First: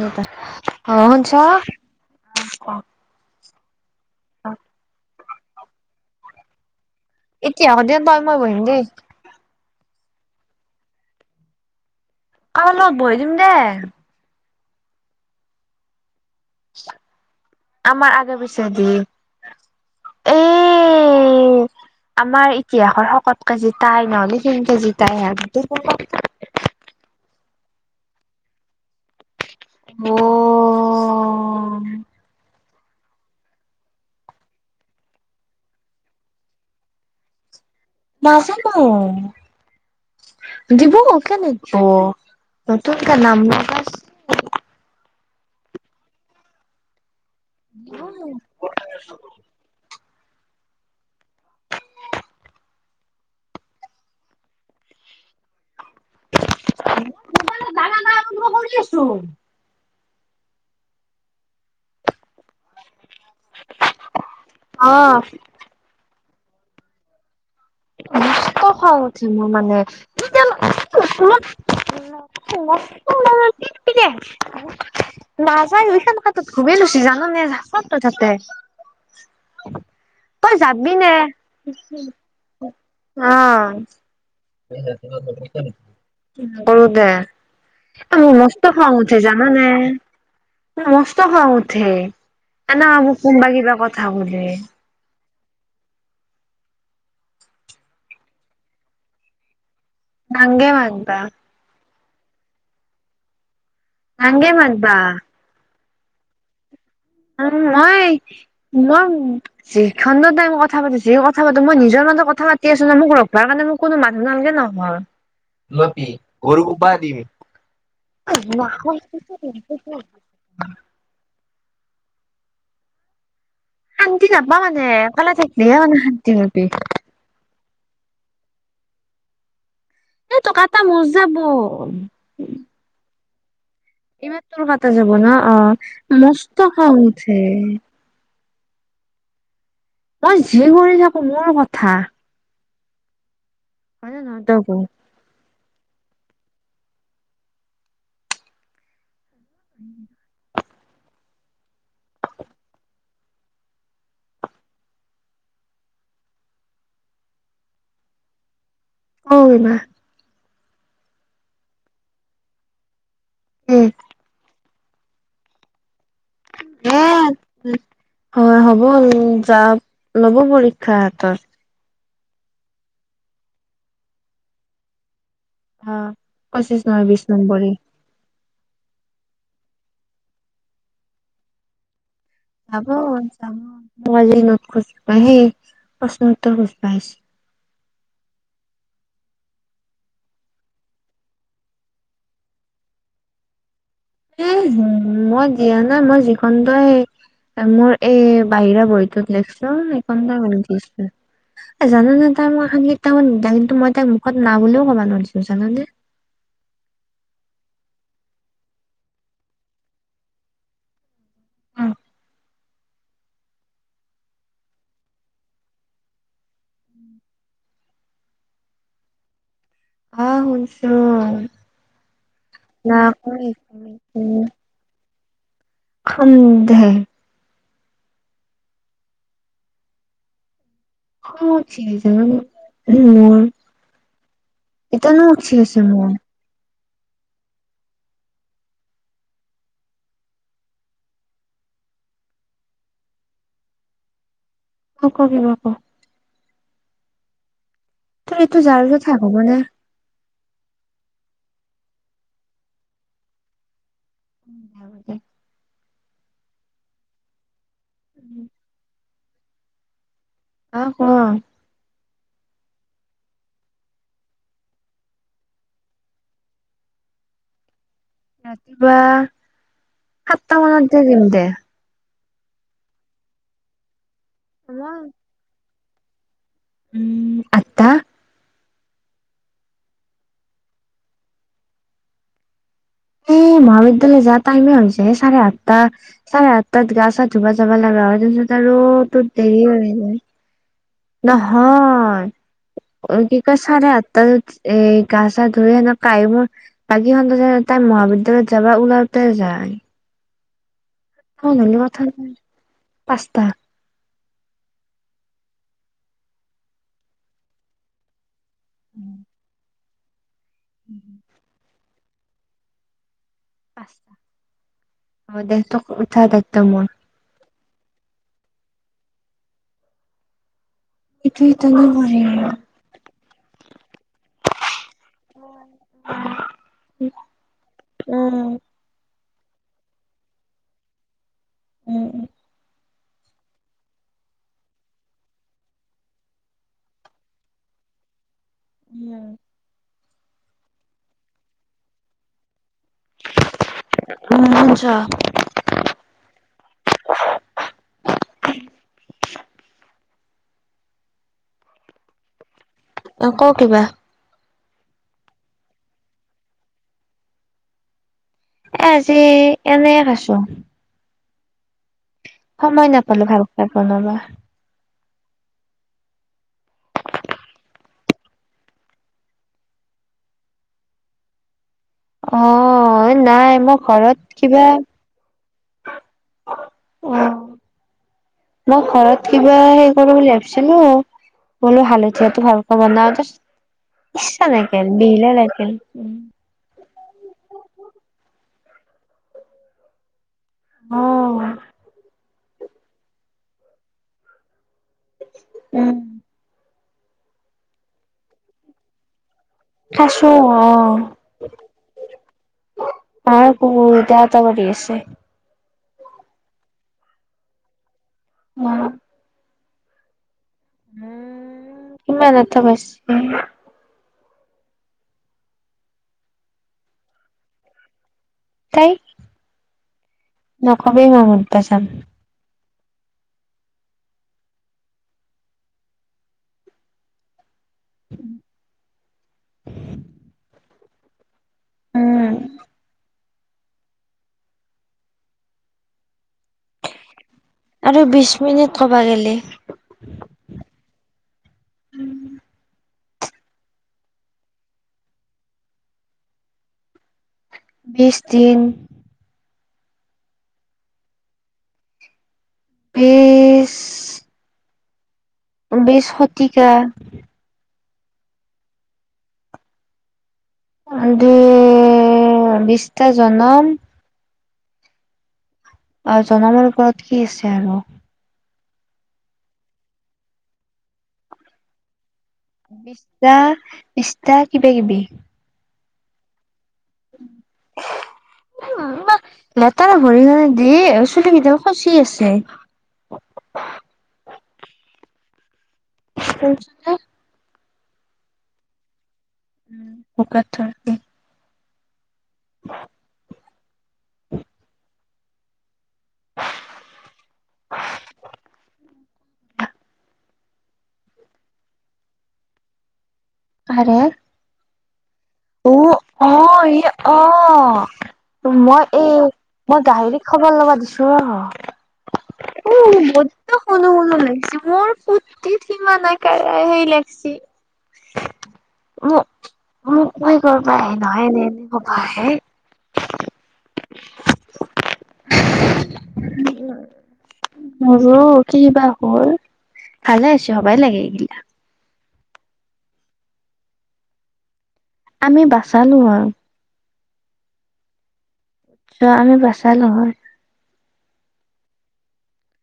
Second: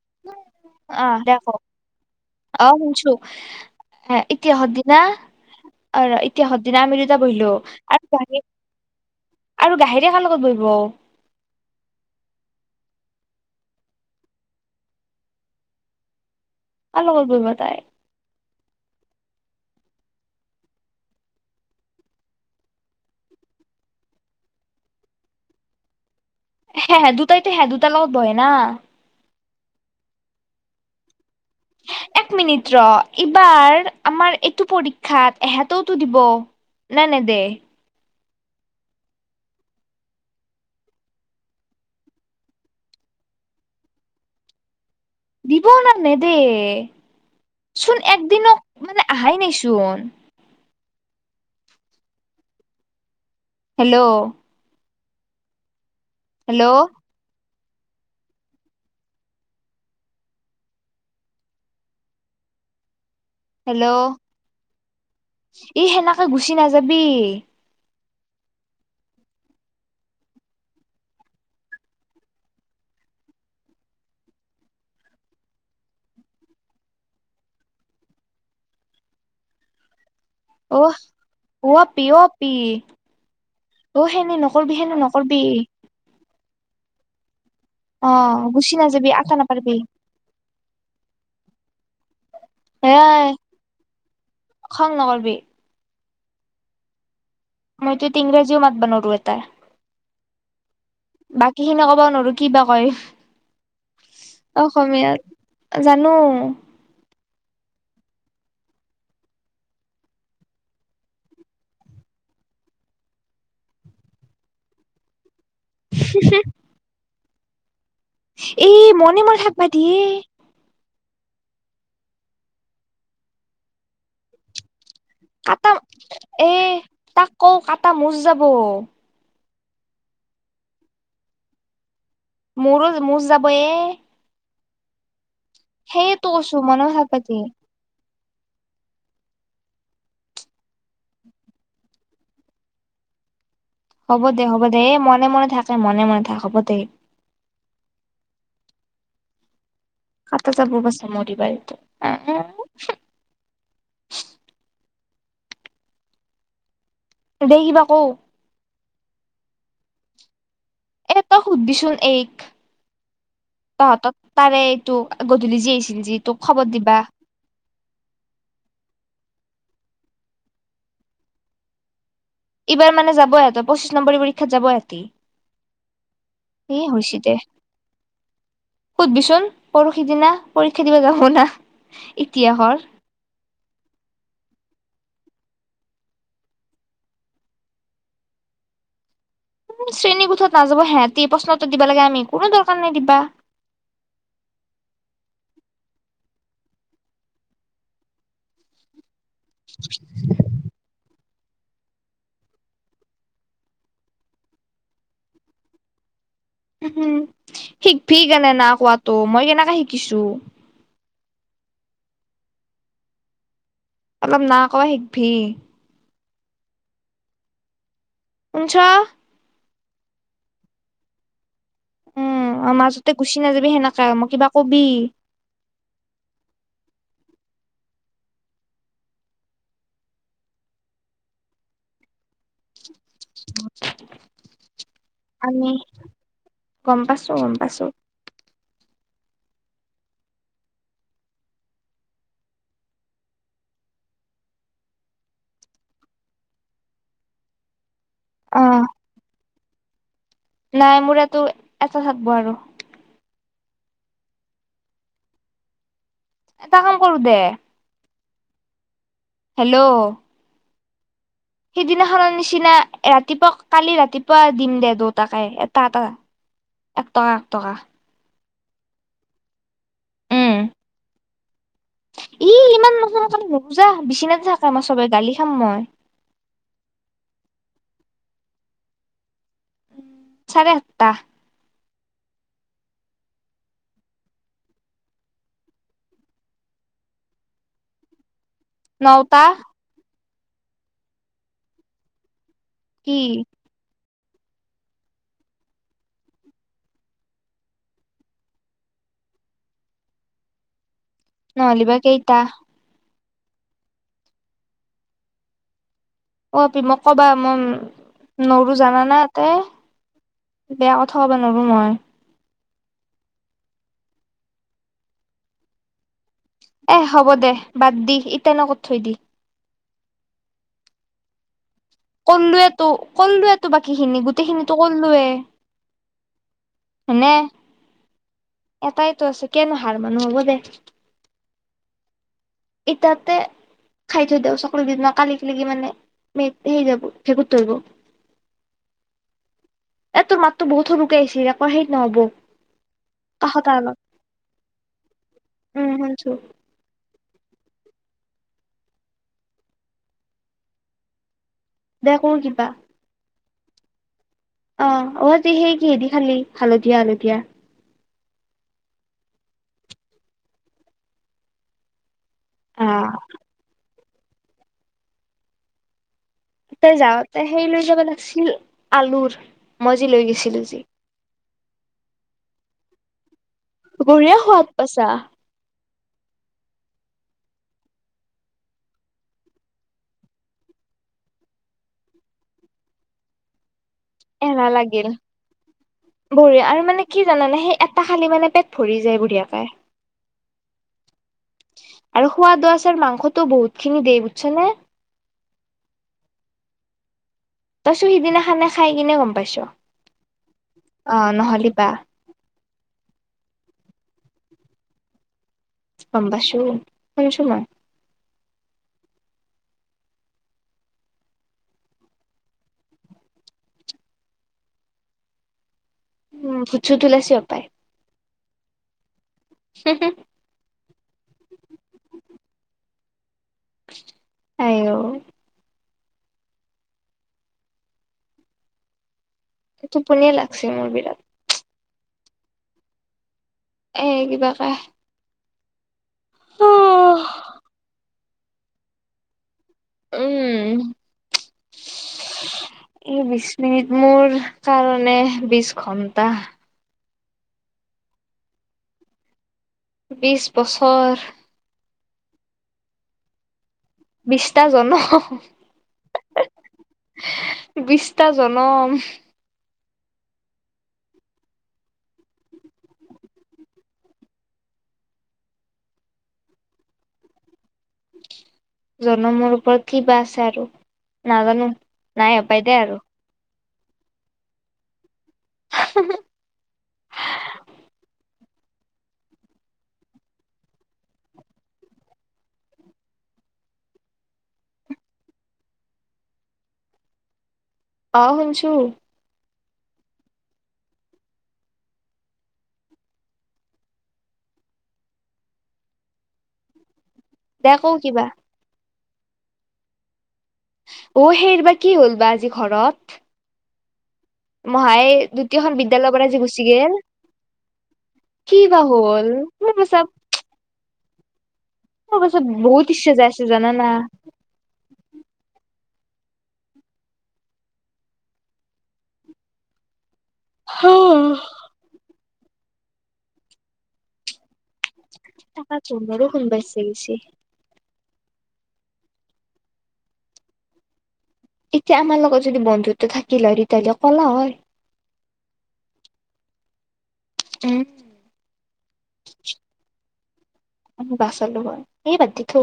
অ'ৰবা অ অহ দে শুনিছো, ক অহ কওক। হ ইতিহত দিনা আৰু ইতিহত দিনা আমি বহিলো এতিয়া হ দে আৰু তই মই গ বহিম দেই আৰু গাহিৰি এ কাৰ লগত বহিব অ' কাৰবালগত বহাই দিম দে কাৰ লগত বহিবব তাই? চ দ [unintelligible] আমাৰ ইতিহাসৰ শকত কেজিতাই নহ'লে তিন কে জিতাই [inaudible] হে দুটাইতো হে দুটাৰ লগত বহে না। অ কিয় এইবাৰ আমাৰ এইটো পৰীক্ষাত এহঁতেওতো দিব। না নেদে। নাজানো দিব কিয় নিদিব নতুন কৈ নাম লগায়ছে। দিব না নেদেয়। চোন লগাইছ একদিনো মানে আহাই নাই চোন হেল্ল' হেল্ল' [unintelligible] কৰি আছো হেল্ল'। অ ই সেনেকে গুচি নাযাবি খং উঠিছে মোৰ মানে [unintelligible] [unintelligible] নাযায় কাতত ঘুবেই লৈছি জানো নেচ তই তাতে [inaudible] নে অ' আপি অ' আপি অ' সেনি ন নকৰো দে। অ মোৰ মস্ত গুচি খং নাযাবি উঠে আটা জান নে নাপাৰবি মোৰ মস্ত খং উঠে। কেনেকে মোক এয়াই কোনবা কিবা কথা সোধে খং নকৰবি মইতোতি ইংৰাজীও মাত ব নোৱাৰো এটা। [unintelligible] ন কিবা কয় নংে মদবা অসমীয়াত জানো উম মই মই যিখণ্ড তাই মই কথা পাতিছে, যি কথা পাতো মই নিজৰ কথা পাতি আছো ন মোক ৰখবাৰ কাৰণে মোক কোনো মানুহ নালাগে নহয়। নি গৰুক ব দিম এ মনে মনে থাকবা দিয়ে ন শান্তি নাপা মানে অকলে কটা থাকিলেহে মানে শান্তি এ পাবি তাক কও কাটা মোচ যাব এই টকা এটা মচ যাব মোৰো মোৰ যাব এ তৰ কটা যাব ন অ সেইয়েতো কৈছো মস্ত মনে খা মনে থাকবা উঠে দিয়ে মই যি কৰি থাকো মোৰ কথা হয় নে হ'ব নহয় দে তই হ'ব দে এই মনে মনে থাকে মনে মনে থাক হ'ব দে খাতা যাব বচা মৰি বাাৰটো দেখিবা কৌ অমা এটা সুধিচোন এই ক ক তহঁতত তাৰে ত গধূলি যি আহিছিল যি তোক খবৰ দিবা এ হয় হ'ব চ লব পৰীক্ষা হাতত ইবাৰ মানে যাবয়ত পঁচিশ নম্বৰী পৰীক্ষাত যাব হঁতি অ পঁচিশ এ নহয় হৈছে বিশ দে নম্বৰী সুধবিচোন পৰহি দিনা পৰীক্ষা দিব যামনা যাব যাব মজেই নত খোজ সেই প্ৰশ্ন উত্তৰ সুজ পঢাইছ শ্ৰেণী কোঠাত নাযাব সিহঁতি প্ৰশ্নটো দিবা লাগে আমি কোনো দৰকাৰ নাই দিবা এ হ মই জিয় নাই মই যিখন তই স মোৰ এই বাহিৰা বহীটোত লিখিছোন এইখন কঠিছে জানে তাই মোক এখন কেইতটামত নিলা কিন্তু মই তাইক মুখত না বুলিও ক'ব নোৱাৰছো জানে শিকভি কেনে না কোৱাাতটো মই কেনেকে শিকিছো উম। অলপ না কবা শিকিবি উম শুনছ আহ শুনছো উম ন মাজতে ক গুচি নাযাবি সেনেকে মই উম কিবা কবি সন্দেহ অ ঠিক য উ মোৰ এতি নোচ আমি আছে মোৰ গম পাইছো গম পাইছো ক কাক ব ক তোৰ অ এইটো যাৰ কথা হ'ব নে নাই মোৰটো এটা থাকব আৰু উ য দ এটা কাম কৰো দে উম হেল্ল' আহ শোৱা সিদিনাখনৰ নিচিনা ৰাতিপুৱা কালি ৰাতিপুৱা দিম দে দেউতাকাই এটা এটা এক টকা এক টকা ৰাতিপুৱা উম সাতটা মানত যে দিম দে ই ইমান মানুহৰ কাৰণে নুবুজা বিচি নাাথাকে মই চবে গালি খাম মই উম আটা চাৰে আঠটা এই [unintelligible] মহাবিদ্যালয় যোৱা টাইমে হৈছে চাৰে আঠটা চাৰে আঠটাত গা চা ধুবা যাব লাগে হয় আৰুো তো নটা দেৰি হৈ যায় নহয় কি কয় চাৰে আাত ত এ গা চা ধৰি সেনেক কাই মোৰ বাকী খ তাই মহাবিদ্যালয়ত যাবা ওলাৰ তে য হল কঠ নহ'লিবা কেইটা পাঁচটা অপি মোক কবা মই নৰো জানাানা ততে বেয়া কথা ক'ব নোৱাৰো মই অ দে ত কথা এ হ'ব দে বাদ দি ইট নকত থৈ দি এইেইটো ইতনে ব কলোৱো বাকীখিনি গোটেইখিনিতো কলোৱে মনেে উম এটাই টো আছে কিয়নো হাৰ মানুহ হ'ব দে উম উম ইটাতে খাই থৈ দিও চাকৰি দুদিনা কালি ক লাগি মানে সেইৰি যাব ভেঁকুত থৰিব উম এ তোৰ মাতো বহুত সৰুকাই আছিল আৌ সেইত নহব কাহতাৰ উম শুনছ লগত উম শুনছো দে ক কিবা অ ক কিবা অ অজি সেই কিহেদি খালি হালধীয়া হালধীয়া এজি এনে খছো সময় আহ নাপালো ভাল খাই বনাবা তই যাওঁতে সেই লৈ যাব লাগিছিল আলুৰ মই যি লৈ গৈছিলো যি অ নাই মই বঢ়িয়া ঘৰত সোৱাদ কিবা পাইছা অ মই ঘৰত কিবা হেৰি কৰো বুলি ভাবিছ নো বোলো ভালো হৈছেটো ভাল খবৰ নামত ই এলাহ নেক লাগিল বিল লেক উ বঢ়িয়া আৰু মানে কি জানানে সেই এটা খালি মানে পেট ভৰি যায় বুঢ়ীয়েকাই অ আৰু সোৱাদ আছোৰ মাংসটো বহুত খিনি দেই বুজছনেে উম তইছো সিদিনা খানা খাই কিনে গম প খছো নহ'লে বা আহ ত বহুত ত এটা কৰিঢ়ি আছে পন্দাছো পছয় উ উম কিমান এটা প উম ফুছো তুলা চি অ পায় তাই হহে সব মই মঠ পচাম আহঔ উম টোপনীয়া লাগছে মোৰ বিৰাট উম এইেইগিবাকে অ আৰু বিশ মিনিট কবা গ'লে উম এই বিশ মিনিট মোৰ কাৰণে বিশ ঘন্টা বিছ দিন বিশছ বছৰ পছ বিষ্ঠ জন বেছ শতিকা বিছটা জনম দু বিছটা জনন্ম অ জনামাৰ ওপৰত কি আছে আৰু জনমৰ ওপৰত ক বা আছে আৰু নাজানো নাই হপাই দে আৰু বিছটা বিছটা কিবা কিবি উ লেতেৰা ভৰি কাৰনে দিয় চুলি কেইটা খচি আছে কচ আহ শনছো উম শকাৰ থ অ দে কৌ কিবা অ সেইৰ বা কি হ'ল বাা আজি ঘৰত আৰে মহাই দ্বিতীয়খন অ বিদ্য়ালয়ৰ অ পৰাজি গুচি ই গল অ মই এই মই গাহৰিক খবৰ লগা দিছো ৰ মোৰ পাছত উ বহুত ইচ্ছা ব যাই আছে জানানা। সনো সো লাগিছে মোৰ ফূুৰ্তি মানে ক হৈেই লাগছি ম মই কৰিবা আহে নহয় এনে এনে কবা আহে তাক ক ৰ কোন বাচি গৈছি ৰ কি বাা হ'ল ভালে আছ সবাই লাগে এইগিলা এতিয়া আমাৰ লগত যদি বন্ধুত্ব থাকিল হয় তেতিয়াহ'লে ক'লা হয় আমি বাচালো আৰু উম চ আমি বচালোহয় বাচালো হয় এইেই বাদ দি থু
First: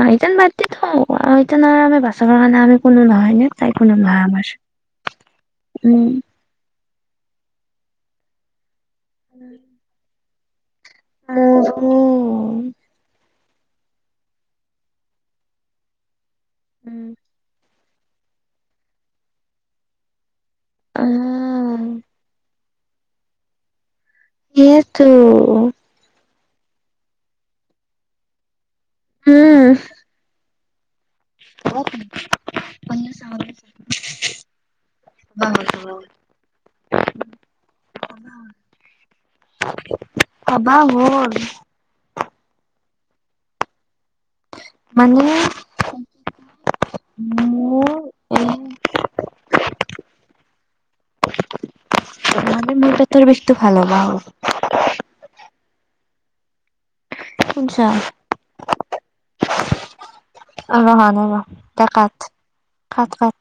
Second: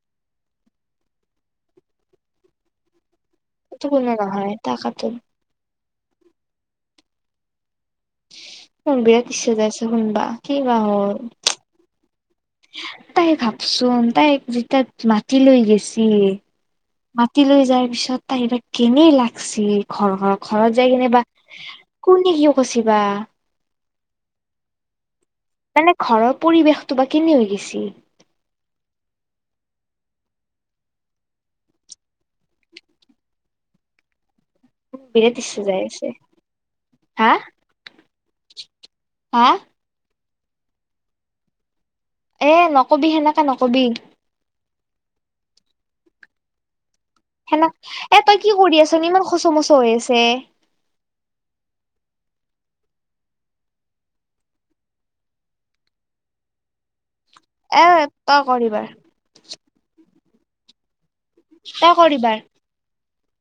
অ ইতে বাদতি থো স আৰু আমি বাচাবৰ কাৰণে আমি কোনো নহয় তাই এইটো কোনো ন নহয় আমাৰ তাকাতো। উম ক বিৰা তছ হজাৰ আছে শুনবা কি বাা হল মোৰো তাই ভাবচোন তাই যেতিয়া মাটি লৈ গেছ মাতি লৈ যাৰ পিছত। তাই এইবাক কেনেই লাগিছে ঘৰত ঘৰত যাই কেনে বাা উম কোনে কিয় কচিবা? সেইটো মানে ঘৰৰ পৰিৱেশটো বা কেনে হৈ গৈছে। উম অ ম চাব বিৰাতি যায় আছে হা হা পাবা হৰ এ নকবি সেনেকাে নকবি মানে হেনা, মোৰ এ তই এই কি কৰি আছ? ইমান সচ মচ হৈ আছে। গামীৰ মল ত আৰু বসো ভাল লাহ [unintelligible] এ তই কৰ এই। অহ। হোৱা নাই ৰ, তই কৰ এইবাৰ কাত-কাত-কাত